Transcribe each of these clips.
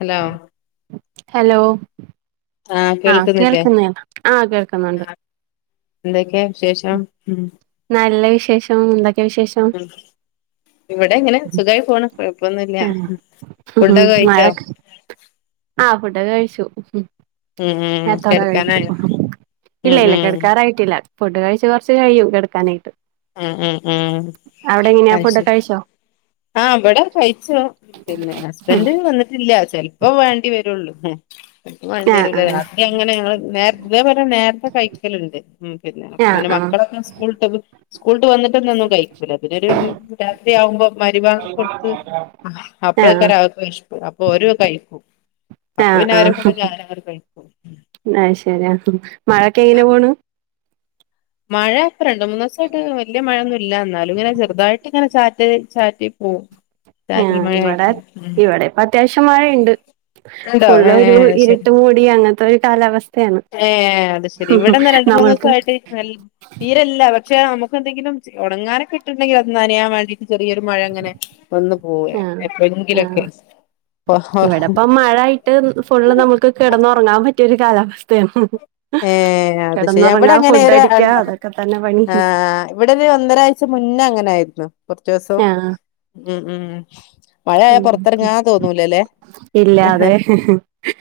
Hello hello ആഹ് കേൾക്കുന്ന ആഹ് കേൾക്കുന്നുണ്ട് എന്തൊക്കെയ വിശേഷം ഉം നല്ല വിശേഷം എന്തൊക്കെയാ വിശേഷം ഉം ഇവിടെ ഇങ്ങനെ സുഖായി പോണ് കുഴപ്പൊന്നുല്ല ആഹ് ഫുഡൊക്കെ കഴിച്ചോ മഴക്ക് ആഹ് ഫുഡൊക്കെ കഴിച്ചു ഉം ഉം നേരത്തോടെ കഴിക്കും കെടക്കാനായോ ഇല്ല ഉം ഇല്ല ഉം കെടക്കാറായിട്ടില്ല ഫുഡ് കഴിച്ച് കുറച്ച് കഴിയും കെടുക്കാനായിട്ട് ഉം ഉം ഉം അവിടെ എങ്ങനെയാ ഫുഡൊക്കെ അയ്ശരി കഴിച്ചോ ആഹ് ഇവടെ കഴിച്ചു പിന്നെ ഹസ്ബൻഡ് വന്നിട്ടില്ല ചെലപ്പോ വേണ്ടി വരുള്ളൂ വേണ്ടി ആഹ് വരൂല്ല ആഹ് രാത്രി അങ്ങനെ ഞങ്ങള് നേ ഇതേപോലെ നേരത്തെ കഴിക്കലുണ്ട് ഉം പിന്നെ അപ്പൊ ആഹ് പിന്നെ ആഹ് മക്കളൊക്കെ സ്കൂള സ്കൂളിട്ട് വന്നിട്ടൊന്ന ഒന്നും കഴിക്കൂല പിന്നൊരു രാത്രിയാവുമ്പോം രിഭാഗം കൊടുത്ത് അപളക്കാര ആഹ് അവർക്ക് വെശപ്പ് അപ്പൊ ഓര് കഴിക്കും അപ്പൊ പിന്നെ അവരെ കൂടെ ഞാനങ്ങട് കഴിക്കും ആഹ്ശരിയാ മഴക്കെ എങ്ങനെ പോണ് മഴ ഇപ്പ രണ്ട് മൂന്ന് ദിവസായിട്ട് വല്ല്യ മഴയൊന്നും ഇല്ല എന്നാലും ഇങ്ങനെ ചെറുതായിട്ട് ഇങ്ങനെ ചാറ്റൽ ചാറ്റി ഉം ആ്ഹ് ഇവിടെ ഇവിടെ ഇപ്പ അത്യാവശ്യം മഴയുണ്ട് ഉണ്ടോ ഫുള് ഒരു ഏഹ് ഇരുട്ട ശരി മൂടി അങ്ങനത്തെ ഒരു കാലാവസ്ഥ ഏഹ് അത് ശെരി ഇവിടെന്നാ രണ്ട മൂന്ന് ദിവസ നമ്മൾക്ക് ആയിട്ട് നല്ല തീരല്ല പക്ഷെ നമുക്ക്ന്തെങ്കിലും ഉടങ്ങാനൊക്കെ ഇട്ടുണ്ടെങ്കിൽ അത്ന്നനെയാൻ വേണ്ടിട്ട് ചെറിയരു മഴ അങ്ങനെ വന്ന് പോവ ആഹ് എപ്പോെങ്കിലൊക്കെ [unintelligible] മഴയി് ട്ട് ഫുള്ള് നമുക്ക് കിടന്നു ഉറങ്ങാൻ പറ്റിയൊ ഒരു കാലാവസ്ഥയാണ് ഏഹ് അത് ശരി ഇവിടെ കിടന്നുറങ്ങാ അങ്ങനെ ഫുഡ് അടിക്കാ അതൊക്കെ തന്നെ പണി ആഹ് ഇവിടെ ഒരു ഒന്നരാഴ്ച മുന്നേ അങ്ങനായിരുന്നു കുറച്ച ദിവസം ആഹ് ഉം ഉം മഴയയാ പൊറത്തിറങ്ങാ തോന്നൂലല്ലേ ഇല്ലാ യാതെ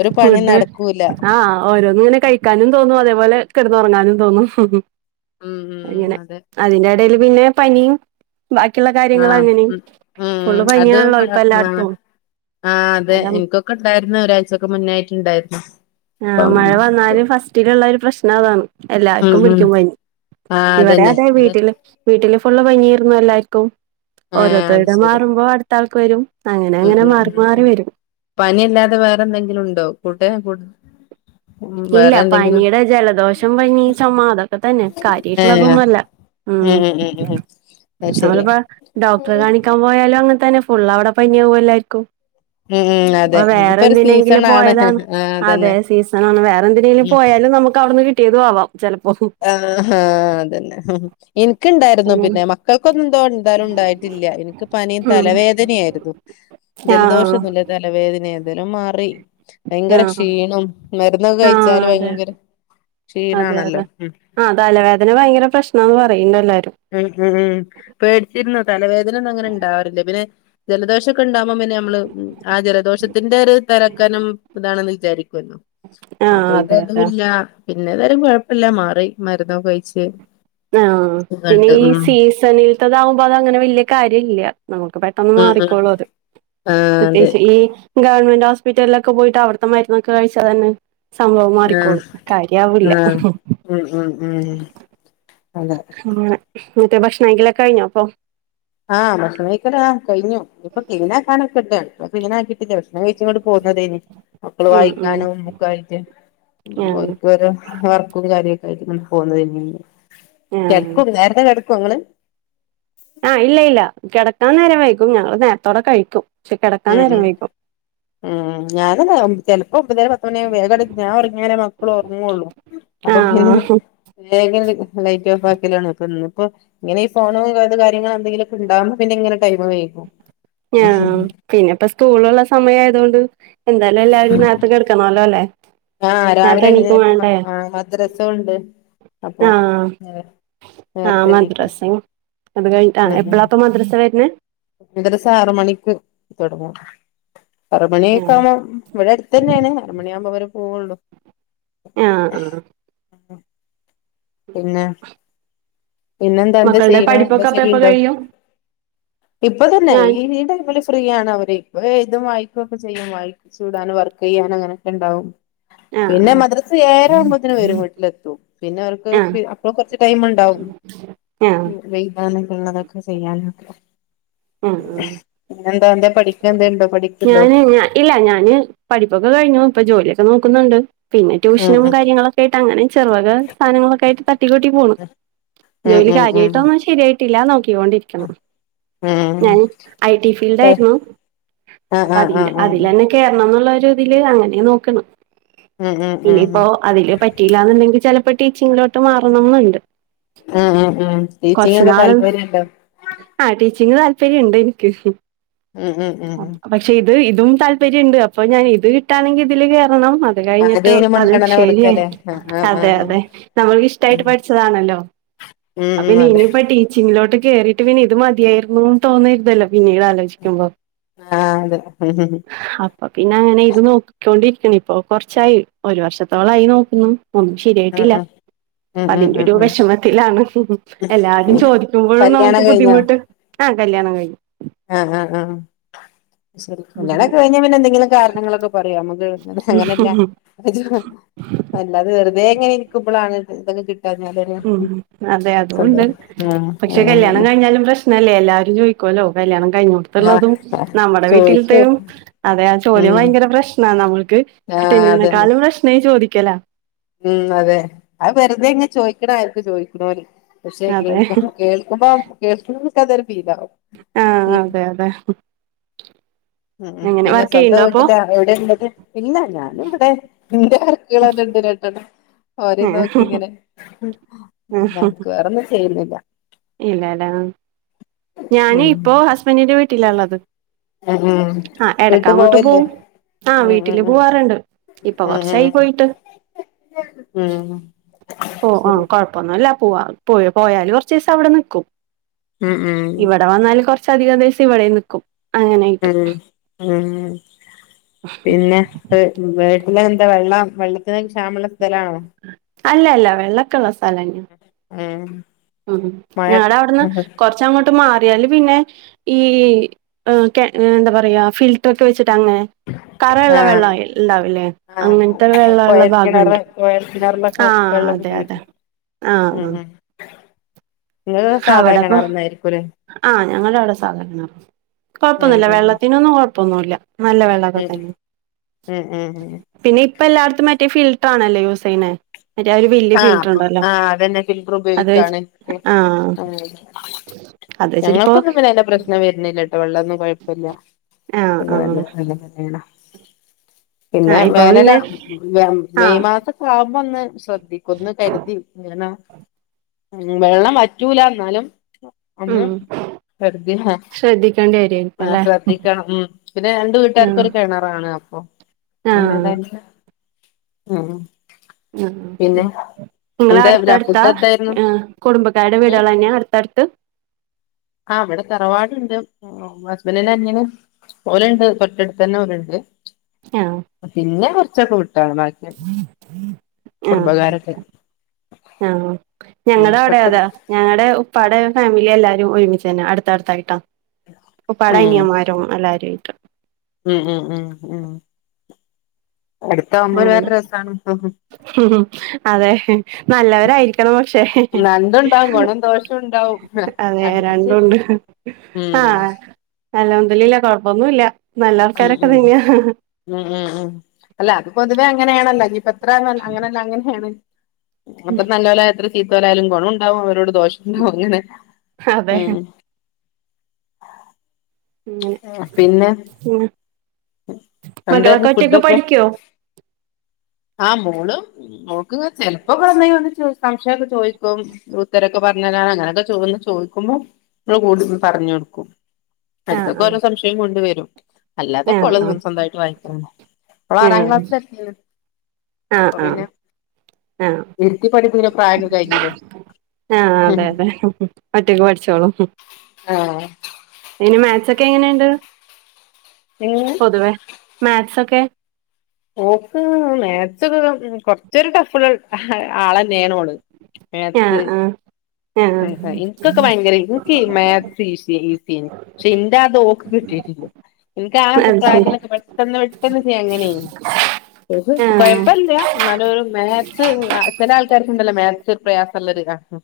ഒരു പണി ഫുഡ് നടക്കൂല ആഹ് ഓരോന്നിനെ കഴി കഴിക്കാനും തോന്നുന്നു അതേപോലെ കെടന്നറങ്ങാനും തോന്നുന്നു ഉം ഉം അതെ അതിന്റെ ഇടൽ പിന്നെ പനിയും ബാക്കിയുള്ള കാര്യങ്ങള ആഹ് അങ്ങനെ ഉം ഫുള്ള് ഉം അത് പനിയാണല്ലോ ഇവടെ ഇപ്പൊ എല്ലായിടത്തും അത തോക്കെ ണ്ടായിരുന്ന ഒരാഴചൊക്കെ മുന്നായിട്ടുണ്ടായിരുന്നു ആഹ് മഴ വന്നാലും ഫസ്റ്റിലുള്ള ഒരു പ്രശ്നം അതാണ് ഉം എല്ലാർക്കും ഉം പിടിക്കു പനി ആഹ് ഇവിടെ അതന്നെ അതെ അത് വീട്ടില് വീട്ടില് ഫുള്ള് പനിയാരുന്നു എല്ലാവർക്കും ആഹ് അത് ഓരോരുത്തരുടെ ശരി മാറുമ്പോൾ അടുത്ത ആൾക്ക് വരും അങ്ങനെ അങ്ങനെ മാറി മാറി വരും പനി അല്ലാതെ വേറെ എന്തെങ്കിലും ഉണ്ടോ കൂടേ ഇല്ല പനിയുടെ ജലദോഷം പനി ചോമ അതൊക്കെ തന്നെ ഏഹ് കാര്യട്ടുള്ളതൊന്നുമല്ല ഉം ഉം ഉം ഉം ഉ നമ്മളിപ്പോ ഡോക്ടറെ കാണിക്കാൻ പോയാലും അങ്ങനെ തന്നെ ഫുള് അവിടെ പനി യാവും ല്ലായിരിക്കും ഉം ഉം പ്പൊ അതെ ഇപ്പൊ ഒരു വേറെന്തിനെങ്കിലും സീസണാണ് പോയതാണ് ആഹ് അതെ അതന്നെ സീസൺ വേറെ എന്തെങ്കിലും ഉം പോയാലും നമുക്ക് വിടുന്ന് കിട്ടിയതും ആവാം ചിലപ്പോൾ ആഹ് ആഹ് അതന്നെ എൻക്കണ്ടായിരുന്നു ഉം പിന്നെ മക്കൾ എനക്കൊന്നുംന്തോന്താലും ഉണ്ടായിട്ടില്ല എനിക്ക് പനിയും ഉം തലവേദനയായിരുന്നു ജലദോഷ ആഹ് ഒന്നുമല്ല തലവേദന ന്തേലും മാറി ഭയങ്കര ആഹ് ക്ഷീണം മരുന്നൊക്കെ ആഹ് കഴിച്ചാല് അതെ ഭയങ്കര അതെ അതെ ക്ഷീണാണല്ലോ ഉം ആഹ് തലവേദന ഭയങ്കര പ്രശ്നന്ന് പറയുന്നു എല്ലാവരും ഉം ഉം ഉം പേടിച്ചിരുന്ന തലവേദന ഒന്നും അങ്ങനെ ണ്ടാവാറില്ലേ പിന്നെ ജലദോഷ ഉണ്ടാകുമ്പ പിന്നെ നമ്മള് ആജല ദോഷത്തിന്റെ ഒരു തരക്കനം ഇതാണെന്ന് വിചാരിക്കുവല്ലോ ആഹ് അപ്പൊ ഇത് അതെ അതെ അതല്ല പിന്നെതാലും കുഴപ്പില്ല മാറി മരുന്നൊ കെ കഴിച്ച് ആഹ് പിന്നെ സുഖണ്ട് ഈ ഉം സീസണിലത്തതാകുമ്പോ അത അങ്ങനെ വലിയ കാര്യം ഇല്ല നമുക്ക് പെട്ടന്ന് ഉം ഉം മാറിക്കോളൂ അത് ആഹ് അതെ പ്രത്യേകിച്ച് ഈ ഗവൺമെന്റ് ഹോസ്പിറ്റലിലൊക്കെ പോയിട്ട് അടത്തെ മരുന്നൊക്കെ കഴിച്ചാ തന്നെ സംഭവം ആഹ് മാറിക്കോളും കാര്യ ആവില്ല ആഹ് ഉം ഉം ഉം അതെ ആങ്ങന വീട്ടിൽ ഭക്ഷണ കഴിക്കൽ കഴിഞ്ഞോ അപ്പൊ ആഹ് ഭഷണംക്കയ്ക്ക കഴിഞ്ഞു ഇപ്പൊ ക്‌ളീനാ കാണക്കട്ടെ ക്ലീനക്കിട്ടില്ല ഭക്ഷ്ണം കഴിച്ചോട പോന്നതേന് മക്കള് ഉം ഉം വായിക്കാനും ഒക്ക ആയിട്ട് ആഹ് ഒർക് വർക്കും കാര്യൊക്ക [unintelligible] പോന്നത് ആഹ് കിടക്കും നേരത്തെ കെടക്കും അങ്ങള് ആഹ് ഇല്ല ഇല്ല കിടക്കാൻ നേരം വൈകും ഞങ്ങള് നേരത്തോടെ കഴിക്കും ക്കാൻ ഉം നേരവൈകും ഉം ഞാന ചിലപ്പോ ഒമ്പതേരെ പത്തുമണ വേഗ ഞാൻ ഉറങ്ങനെ മക്കള ഉറങ്ങുവുള്ളൂ അപ്പൊ പിന്നെ ആഹ് വേഗം ലൈറ്റ് ഓഫ് ആക്കിയലാണ് ഇപ്പൊ ന്ന് ഇപ്പോ ങ്ങനെ ഈ ഫോണും കാര്യങ്ങള എന്തെിലൊക്കെണ്ടകുമ്പ പിന്നെങ്ങനെടൈ് വേകും ആ പിന്നെ ഇപ്പോ സ്കൂളുള്ള സമയ ആയത് കൊണ്ട് എന്തായാലും എല്ലാവരും നേരത്തെ കെടക്കണല്ലോ ല്ലേ ആഹ് രാവിലെ നേരത്തെ മ ആ മദ്രസുംണ്ട് അപ്പൊ ആഹ് എ ആഹ് നേരത്തെണീക്കണം മദ്രസയും അത് കഴിഞ്ഞിട്ട ആ എപ്പളാപ്പോ മദ്രസ വരുന്നത്? മദ്രസ്സ ആറ് മണിക്ക് തുടങ്ങും ആറ് ആ മണിയൊക്കെ ആവുമ്പോ ഇവിടെ അടുത്ത് തന്നെയാണ് ആറ് മണിയാവുമ്പോ ഇവര് പോവോള്ളു ആഹ ആഹ പിന്നെ പിന്നെന്താ എന്താ മക്കളുടെ ചെയ്യണേ എന്തെം പഠിപ്പൊക്കെ അപ്പ എപ്പ ചെയ്യ്ണ്ടോ കഴിയും ഇപ്പൊ തന്നെ ഞാൻ ഈ ടൈംമിൽ ഫ്രീ ആണ് അവര് ഇപ്പം എഴുതും വായിക്കുവൊക്കെ ചെയ്യും വായിപ്പിച്ചിടാനും വർക്ക് ചെയ്യാനും അങ്ങനെയൊക്കെ ഇണ്ടാവും ആ പിന്നെ ആ മദ്രസ് ഏഴര ആവുമ്പത്തേന് വരും വീട്ടിലെത്തും. പിന്നെ ഓൽക്ക് ആ അപ്പളും കുറച്ച് ടൈം ഇണ്ടാവും ആ ആ എഴുതാനൊക്കെ ഉള്ളതൊക്കെ ചെയ്യാനൊക്കെ ആ പിന്നെന്താ എന്തേം പഠിക്കെ എന്തെം ഇണ്ടോ പഠിക്കുണ്ടോ? ഞാന് ഞ ഇല്ല ഞാന് പഠിപ്പൊക്കെ കഴിഞ്ഞു ഇപ്പൊ ജോലിയൊക്കെ നോക്കുന്നുണ്ട് പിന്നെ ഉം ട്യൂഷനും കാര്യങ്ങളൊക്കെ ആയിട്ട് അങ്ങനെ ചെറുവക സാധനങ്ങളൊക്കെ ആയിട്ട് തട്ടിക്കൂട്ടി പോണ്, ഉം ജോലി ഉം ഉം കാര്യമായിട്ടൊന്നും ശരിയായിട്ട് ട്ടില്ല നോക്കിക്കൊണ്ടിരിക്ക്ണ്. ഉം ഉം ഞാൻ ഐ ടി ഫീൽഡ് ഉം ആയിരുന്നു ആഹ് അപ്പം ആഹ് അതിന്റെ ആഹ് ആഹ് അതിലന്നെ കേറണം എന്നുള്ള ഒരുഇതില് അങ്ങനെ നോക്കുണു ഉം ഉം ഉം ഇനിയിപ്പോ അതില് പറ്റി റ്റിയിലാന്നുണ്ടെങ്കിൽ ചിലപ്പോ ടീച്ചിങ്ങിലോട്ട് മാറണംമെന്നുണ്ട്. ആ ആ ആ ടീച്ചിങ്ങ് ഒക്കെ താല്പര്യം ഇണ്ടോ? ആഹ ടീച്ചിങ് താല്പര്യം ഇണ്ട് എനിക്ക്. ഉം, ഉം, ഉം, പക്ഷെ ഇത് ഇതും താല്പര്യം ഇണ്ട് അപ്പൊ ഞാൻ ഇത് കിട്ടാണെങ്കിൽ ഇതില് കേറണം. അത് കഴിഞ്ഞിട്ട്, ആദ്യയിന് അത് മുൻഗണന ശരിയായി കൊടുക്കല്ലേ ആഹ് ആഹ് അതെ ആഹ് അതെ നമ്മൾക്ക് ഇഷ്ടായിട്ട് പഠിച്ചതാണല്ലോ. ഉം അതെ ടീച്ചിങ്ങ് ലോട്ട് കേറിയിട്ട് പിന്നെ ഇത് മതിയായിരുന്നുന്ന് തോന്നരുധല്ലോ പിന്നീട് ആലോചിക്കുമ്പോ. ആഹ, അതെ അപ്പൊ പിന്നെ അങ്ങനെ ഇത് നോക്കിക്കൊണ്ടിരിക്കണ് ഇപ്പൊ കൊറച്ചായി ഒരു വർഷത്തോളായി നോക്കുന്നു. ഒന്നും ശരിയായിട്ടില്ല. ഉം അതിന്റെ ഉം ഉം ഒരു ഉം വിഷമത്തിലാണ് എല്ലാരും ചോദിക്കുമ്പോഴും കല്യാണം നമുക്ക് ബുദ്ധിമുട്ട്. ആ കല്യാണം കഴിഞ്ഞു. ആ, ആ ആ ശരി കല്യാണം ഒക്കെ കഴിഞ്ഞാ പിന്നെ എന്തെങ്കിലും കാരണങ്ങളൊക്കെ പറയാ നമ്മു അങ്ങനല്ല, അല്ലാതെ വെറുതെ ഇങ്ങനെ ഇരിക്കുമ്പളാണ് ഇതൊക്കെ കിട്ടാഞ്ഞാലൊരു ഉം, അതെ സന്തോ അതുംണ്ട് ഉം പക്ഷെ ഉം കല്യാണം കഴിഞ്ഞാലും പ്രശ്നം ല്ലേ എല്ലാരും ചോദിക്കുവല്ലോ കല്യാണം ആഹ് കഴിഞ്ഞോട്ത്തുള്ളതും, നമ്മുടെ ചോദിക്കൂ വീട്ടിലത്തെയും അതെയാ ആ ചോദ്യം ഉം ഭയങ്കര പ്രശ്ന നമ്മൾക്ക്, ആഹ് അതന്നെ കിട്ടുന്നതിനെക്കാളും പ്രശ്നം ചോദിക്കല ഉം, അതെ അത് വെറുതെ ഇങ്ങ് ചോയ്ക്ക്ണതായിരിക്കും ചോയ്ക്കുന്നോര്. പക്ഷെ അതെ കേൾക്കുമ്പം, കേൾക്കുമ്പോ കേൾക്ക്ന്നോർക്ക് അതൊരു ഫീലാവും. ആഹ, ഉം അതെ അതെ ഉം എങ്ങനെ പിന്നെ വർക്ക് സ്വന്തം ചെയ്യണ്ടോ അപ്പൊ വീട്ടില എവിടെ ഇള്ളത് ഇല്ല ഞാനും ഇവിടെ ഇന്റെ മക്കള് തന്നെണ്ട് രണ്ടെണ്ണം ഓരേ നോക്കി ഇങ്ങനെ [unintelligible] വെറൊന്നും ചെയ്യുന്നില്ല ഇല്ലട, ഞാന് ഉം ഇപ്പോ ഹസ്ബന്റിന്റെ വീട്ടില ഉള്ളത് ഉം ഉം ആ എടക്ക് വീട്ട് അങ്ങോട്ട് പോവല്ലേ പോവും ആ ഉം വീട്ടില് ഉം ഉം പോവാറ്ണ്ട്, ഇപ്പൊ കൊറച്ചായി പോയിട്ട്. മ്മ് പോവാ, ആ കൊഴപ്പൊന്നും ഇല്ല പോവാ പോ പോയാല് കൊറച്ച് ദിവസം അവിടെ നിക്കും ഉം ഉം ഇവിടെ വന്നാല് കൊറച്ചധികം ദിവസം ഇവിടെയും നിൽക്കും ഉം ഉം പിന്നെ വീട്ടില് എന്താ വെള്ളം വെള്ളത്തിന് ക്ഷാമള്ള സ്ഥലാണോ അല്ല അല്ല വെള്ളക്കുള്ള സ്ഥലന്നാ ഏഹ് ഉം ഞങ്ങടെ അവിടുന്ന് കൊറച്ച അങ്ങോട്ട് മാറിയാല് പിന്നെ ഈ എ എന്താ പറയാ ഫിൽട്രൊക്കെ വെച്ചിട്ടങ്ങനെ കറള്ള ആഹ് വെള്ളം ഉണ്ടാവില്ലേ അങ്ങനത്തെ ആഹ് വെള്ളള്ള കൊയൽ കിണറ് ഭാഗണ്ട് കൊയൽ കിണറിലോക്കെ ആഹ് വെള്ളം അതെ അതെ ഉപയോഗി ആഹ് ഉം ങ്ങള് ആഹ് സാദാ അവിടെപ്പൊ കിണർ ന്നായിരിക്കുലേ ആഹ് ഞങ്ങളാടെ സാധാ കിണറ്ന്ന് ഉം കൊഴപ്പൊന്നുമില്ല ഉം വെള്ളത്തിനൊന്നും കൊഴപ്പൊന്നുല്ല നല്ല വെള്ളൊക്കെ ഉം തന്നെയാ ഉം ഉം ഉം പിന്നെ ഇപ്പ എല്ലാട്ത്തും മറ്റേ ഫിൽട്ടർ ആണല്ലേ യൂസെയ്യനെ ആഹ് ആഹ് അതെന്നെ ഫിൽറ്റർ അത് വെച്ച് ഉപയോഗിക്കാണ് എ ആഹ്. അത് വെച്ചിട്ടിപ്പോ ഞങ്ങൾക്കൊന്നും പിന്നെ പ്രശ്നം വരുന്നില്ല ട്ടോ വെള്ളൊന്നും കെയപ്പല്ല ആഹ് ആഹ് അങ്ങനല്ല അന പിന്നെ ആഹ് ഇപ്പൊ വേനലാ പിന്നെ മെയ് ആഹ് മാസക് ആവുമ്പോ ഒന്ന് ശ്രെദ്ദിക്കും ന്ന് കരുതി കരണം ഉം വെള്ളം വറ്റൂല എന്നാലും ഉം. [unintelligible] ശ്രദ്ധിക്കേണ്ടി വരുമായിരിക്കും ആഹ് അല്ലെ ശ്രദ്ധിക്കണം ഉം പിന്നെ രണ്ട് വീട്ടാർക്കും ആഹ് ഒരു കിണറ ആണ് അപ്പൊ ആഹ് [unintelligible] ഉം ആഹ് ഓക്കെ. പിന്നെ ങ്ങൾ എന്താ അടുത്തടുത്താ ഫുഡ് എന്തായിരുന്നു ആഹ് കുടുംബക്കാരുടെ ഉം വീടുകളെന്നെയ അടുത്തടുത്ത്. ആഹ് വിടെ തറവാടുണ്ട്. ഉം ഹസ്ബന്റ് ന്റെ അനിയൻ ഓലണ്ട് തൊട്ടടുത്ത് തന്നെ ഓലണ്ട് ആഹ്. പിന്നെ കുറച്ചൊക്കെ വിട്ടാണ് ബാക്കി ആഹ് കുടുംബക്കാരൊക്കെ ആഹ് ഉം ഞങ്ങടെ അവിടെ അതാ തൊട്ടടുത്ത് ഞങ്ങടെ ഉപ്പാടെ ഫാമിലി എല്ലാരും ഒരുമിച്ചന്നെ അടുത്തടുത്തായിട്ടാ ഉപ്പാടെ ഉം അനിയൻ മാരും എല്ലാരും ആയിട്ട് ഉം ഉം ഉം ഉം അടുതാവുമ്പോ വേറെ രസാണ് ഉം ഉം അതെ നല്ലവരായിരിക്കണം പക്ഷെ ഗുണവും ദോഷം ഉണ്ടാവും അതെ രണ്ടുണ്ട് ഉം ആഹ്. അൽഹംദുലില്ലാഹ് കുഴപ്പൊന്നുല്ല നല്ല ഉം വർത്താനൊക്കെ ഉം തന്നെയാ ഉം ഉം ഉം അല്ല അത് പൊതുവെ അങ്ങനെയാണല്ലോ ഞ്ഞി പ്പോ എത്രെണെ അങ്ങനെയല്ല അങ്ങനെയാണ് അപ്പോ നല്ലൊലാരിചിട്ട് ചീത്തോലായാലും ഗുണം ഉണ്ടാവും അവരോട് ദോഷം ണ്ടാവും അങ്ങനെ അതെ ഉം. പിന്നെ ഉം മകളൊക്കെ എന്തായിരുന്നു ഒറ്റക്ക് പഠിക്കോ? ആഹ് മോൾ മോൾക്ക് ഇങ്ങനെ ചെലപ്പോ വ്ടെ എന്തെങ്കിലുംക്കെ സംശയൊക്കെ ചോയിക്കും ഉത്തരൊക്കെ പറഞ്ഞരാന് അങ്ങനെയൊക്കെചോയ് വന്നു ചോദിക്കുമ്പോ മ്മൾ കൂടിരിന്ന് പറഞ് കൊടുക്കും ആഹ് എടേക്കൊക്കെ ആഹ് ഓരോ സംശയം കൊണ്ട് വരും.. അല്ലാത്തപ്പോ ആഹ് ഓൾ ആഹ് സ്വന്തായിട്ട് വായിക്കും ഓൾ ആറാം ക്ലാസ്സിൽ എത്തീണ് അ ആഹ്.. ആഹ് ഇരുത്തി പഠിപ്പിണ പ്രായക്കെ കയിഞ്ഞില്ലേ ആഹ് അതെ അതെ ഒറ്റക്ക് പഠിച്ചോളും ആഹ്.. ഈന് മാത്‍ സൊക്കെ എങ്ങനെയ്ണ്ട് എങ്ങനെ? പൊതുവേ മാത്‍സൊക്കെ മാത്‍സ് മാത്‍സ് ഒക്കെ കുറച്ച് ഒരു ടഫുള്ള ആളെന്നെണ് ഓള് മാത്‍സ് ആഹ് ആഹ് ആഹ് ഇനിക്കൊക്കെ ഭയങ്കരെനു ഇന്കി മാത്‍സ് ഈസി എയ്നി പക്ഷെ ന്റെ ആത് ഓൾക്ക് കിട്ടീട്ടില്ല. ഇന്ക്ക് ആ അത് ശരി പ്രായത്തിലൊക്കെ പെട്ടെന്ന് പെട്ടെന്ന് ചെയ്യാം അങ്ങനെയ്നി ഓൾക്ക് ആഹ് കൊഴപ്പല്ല ന്നാലും ഓൾക്കൊരു മാത്‍സ് ആ ചെലെ ആൾക്കാർ ക്കുണ്ടല്ലോ ഇണ്ടല്ലോ മാത്‍സ് ഒരു പ്രയാസം ഉള്ളര് ആഹ്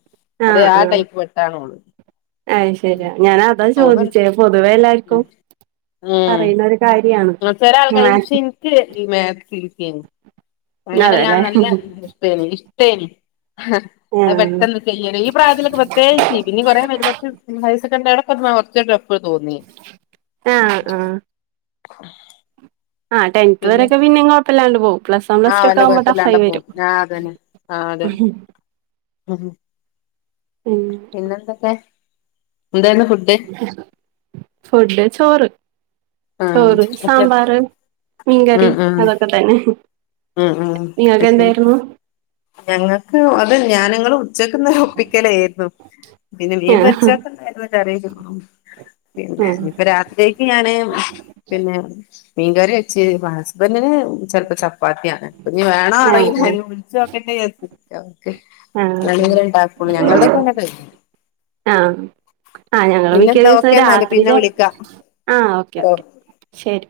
അതെ ആ ടൈപ്പ് പെട്ടാണ് ഓൾ. അയ് ശെരി ഞാൻ അതാ തോന്ന്ണ്ട് ചോദിച്ചേ പൊതുവേ എല്ലാർക്കും ഉം പറയുന്ന ഒര് കാര്യാണ് മാത്‍സ്. ന്ക്ക് മാത്‍സ് ഈസി എയ്നി. അങ്ങനെല്ലാ അതെല്ലേ നല്ല ഇഷ്ട്ടേനി ഇഷ്ട്ടേനി അത് ആഹ് പെട്ടെന്ന് ചെയ്യും ഈ പ്രായത്തിലൊക്കെ പ്രത്യേകിച്ച് പിന്നെ കോറേ വേരും പക്ഷെ ഹയർസെക്കൻഡറിടക്കെ കുറച്ചൊരു ട്ടഫ് തോന്നി ആഹ് ആഹ് ആഹ് ട്ടെൻത്തു പിന്നെ വരൊക്കെ പിന്നിം കുഴപ്പല്ലാണ്ട് പോവും പ്ലസ് വൺ പ്ലസ് ആഹ് ടു വല്ല ഒക്കെ ആവുമ്പ ടെഫ് കൊഴപ്പല്ലാണ്ട ആയി പോവും വരും ആഹ് അതന്നെ ആഹ് അതെ ഉം ഹ് ഉം പിന്നെന്തൊക്കെ എന്തേനി ഫുഡ്‌ ഫുഡ്‌ ചോറ് ആഹ് ചോറ് ഉച്ച സാമ്പാർ ഉം മീൻകറി ഉം അതൊക്കെ തന്നെ ഉം ഉം അത് നിങ്ങൾക്ക് ശെരി എന്തായിരുന്നു ഞങ്ങൾക്ക് അത് ഞാനങ്ങളും ഉച്ചക്ക്ന്ന് ഒരു ഒപ്പിക്കലെർന്നു പിന്നെ മീൻ ആഹ് പൊരിച്ചെക്കെണ്ടായിരുന്നു കറി ഇതും പിന്നെ ആഹ് ഇഞ്പ്പൊ രാത്രിയെ ക്ക് ഞാൻ പിന്നെ മീൻകറി വെച്ചിന് ഹസ്ബന്റിന് ചെൽപ്പോ ചപ്പാ പ്പാത്തിയാണ് ഇഞ് വേണോ ആഹ് അറീല്ല അയിന് വിളിച്ചു നോക്കട്ടെ വിചാരിച് നിക്കാ ആഹ് ഇങ്ങളീങ്ങനെണ്ടാക്കോള്ളൂ ഞങ്ങളതൊക്കെ പിന്നെ കഴിഞ്ഞിനു ആഹ് ആഹ് ഞങ്ങള് മിക്ക ദിവസം ഓക്കെ എന്നാല് രാത്രി പിന്നെ ച വിളിക്കാം ആഹ് ഓക്കെ ഓ ഓക്കെ ശരി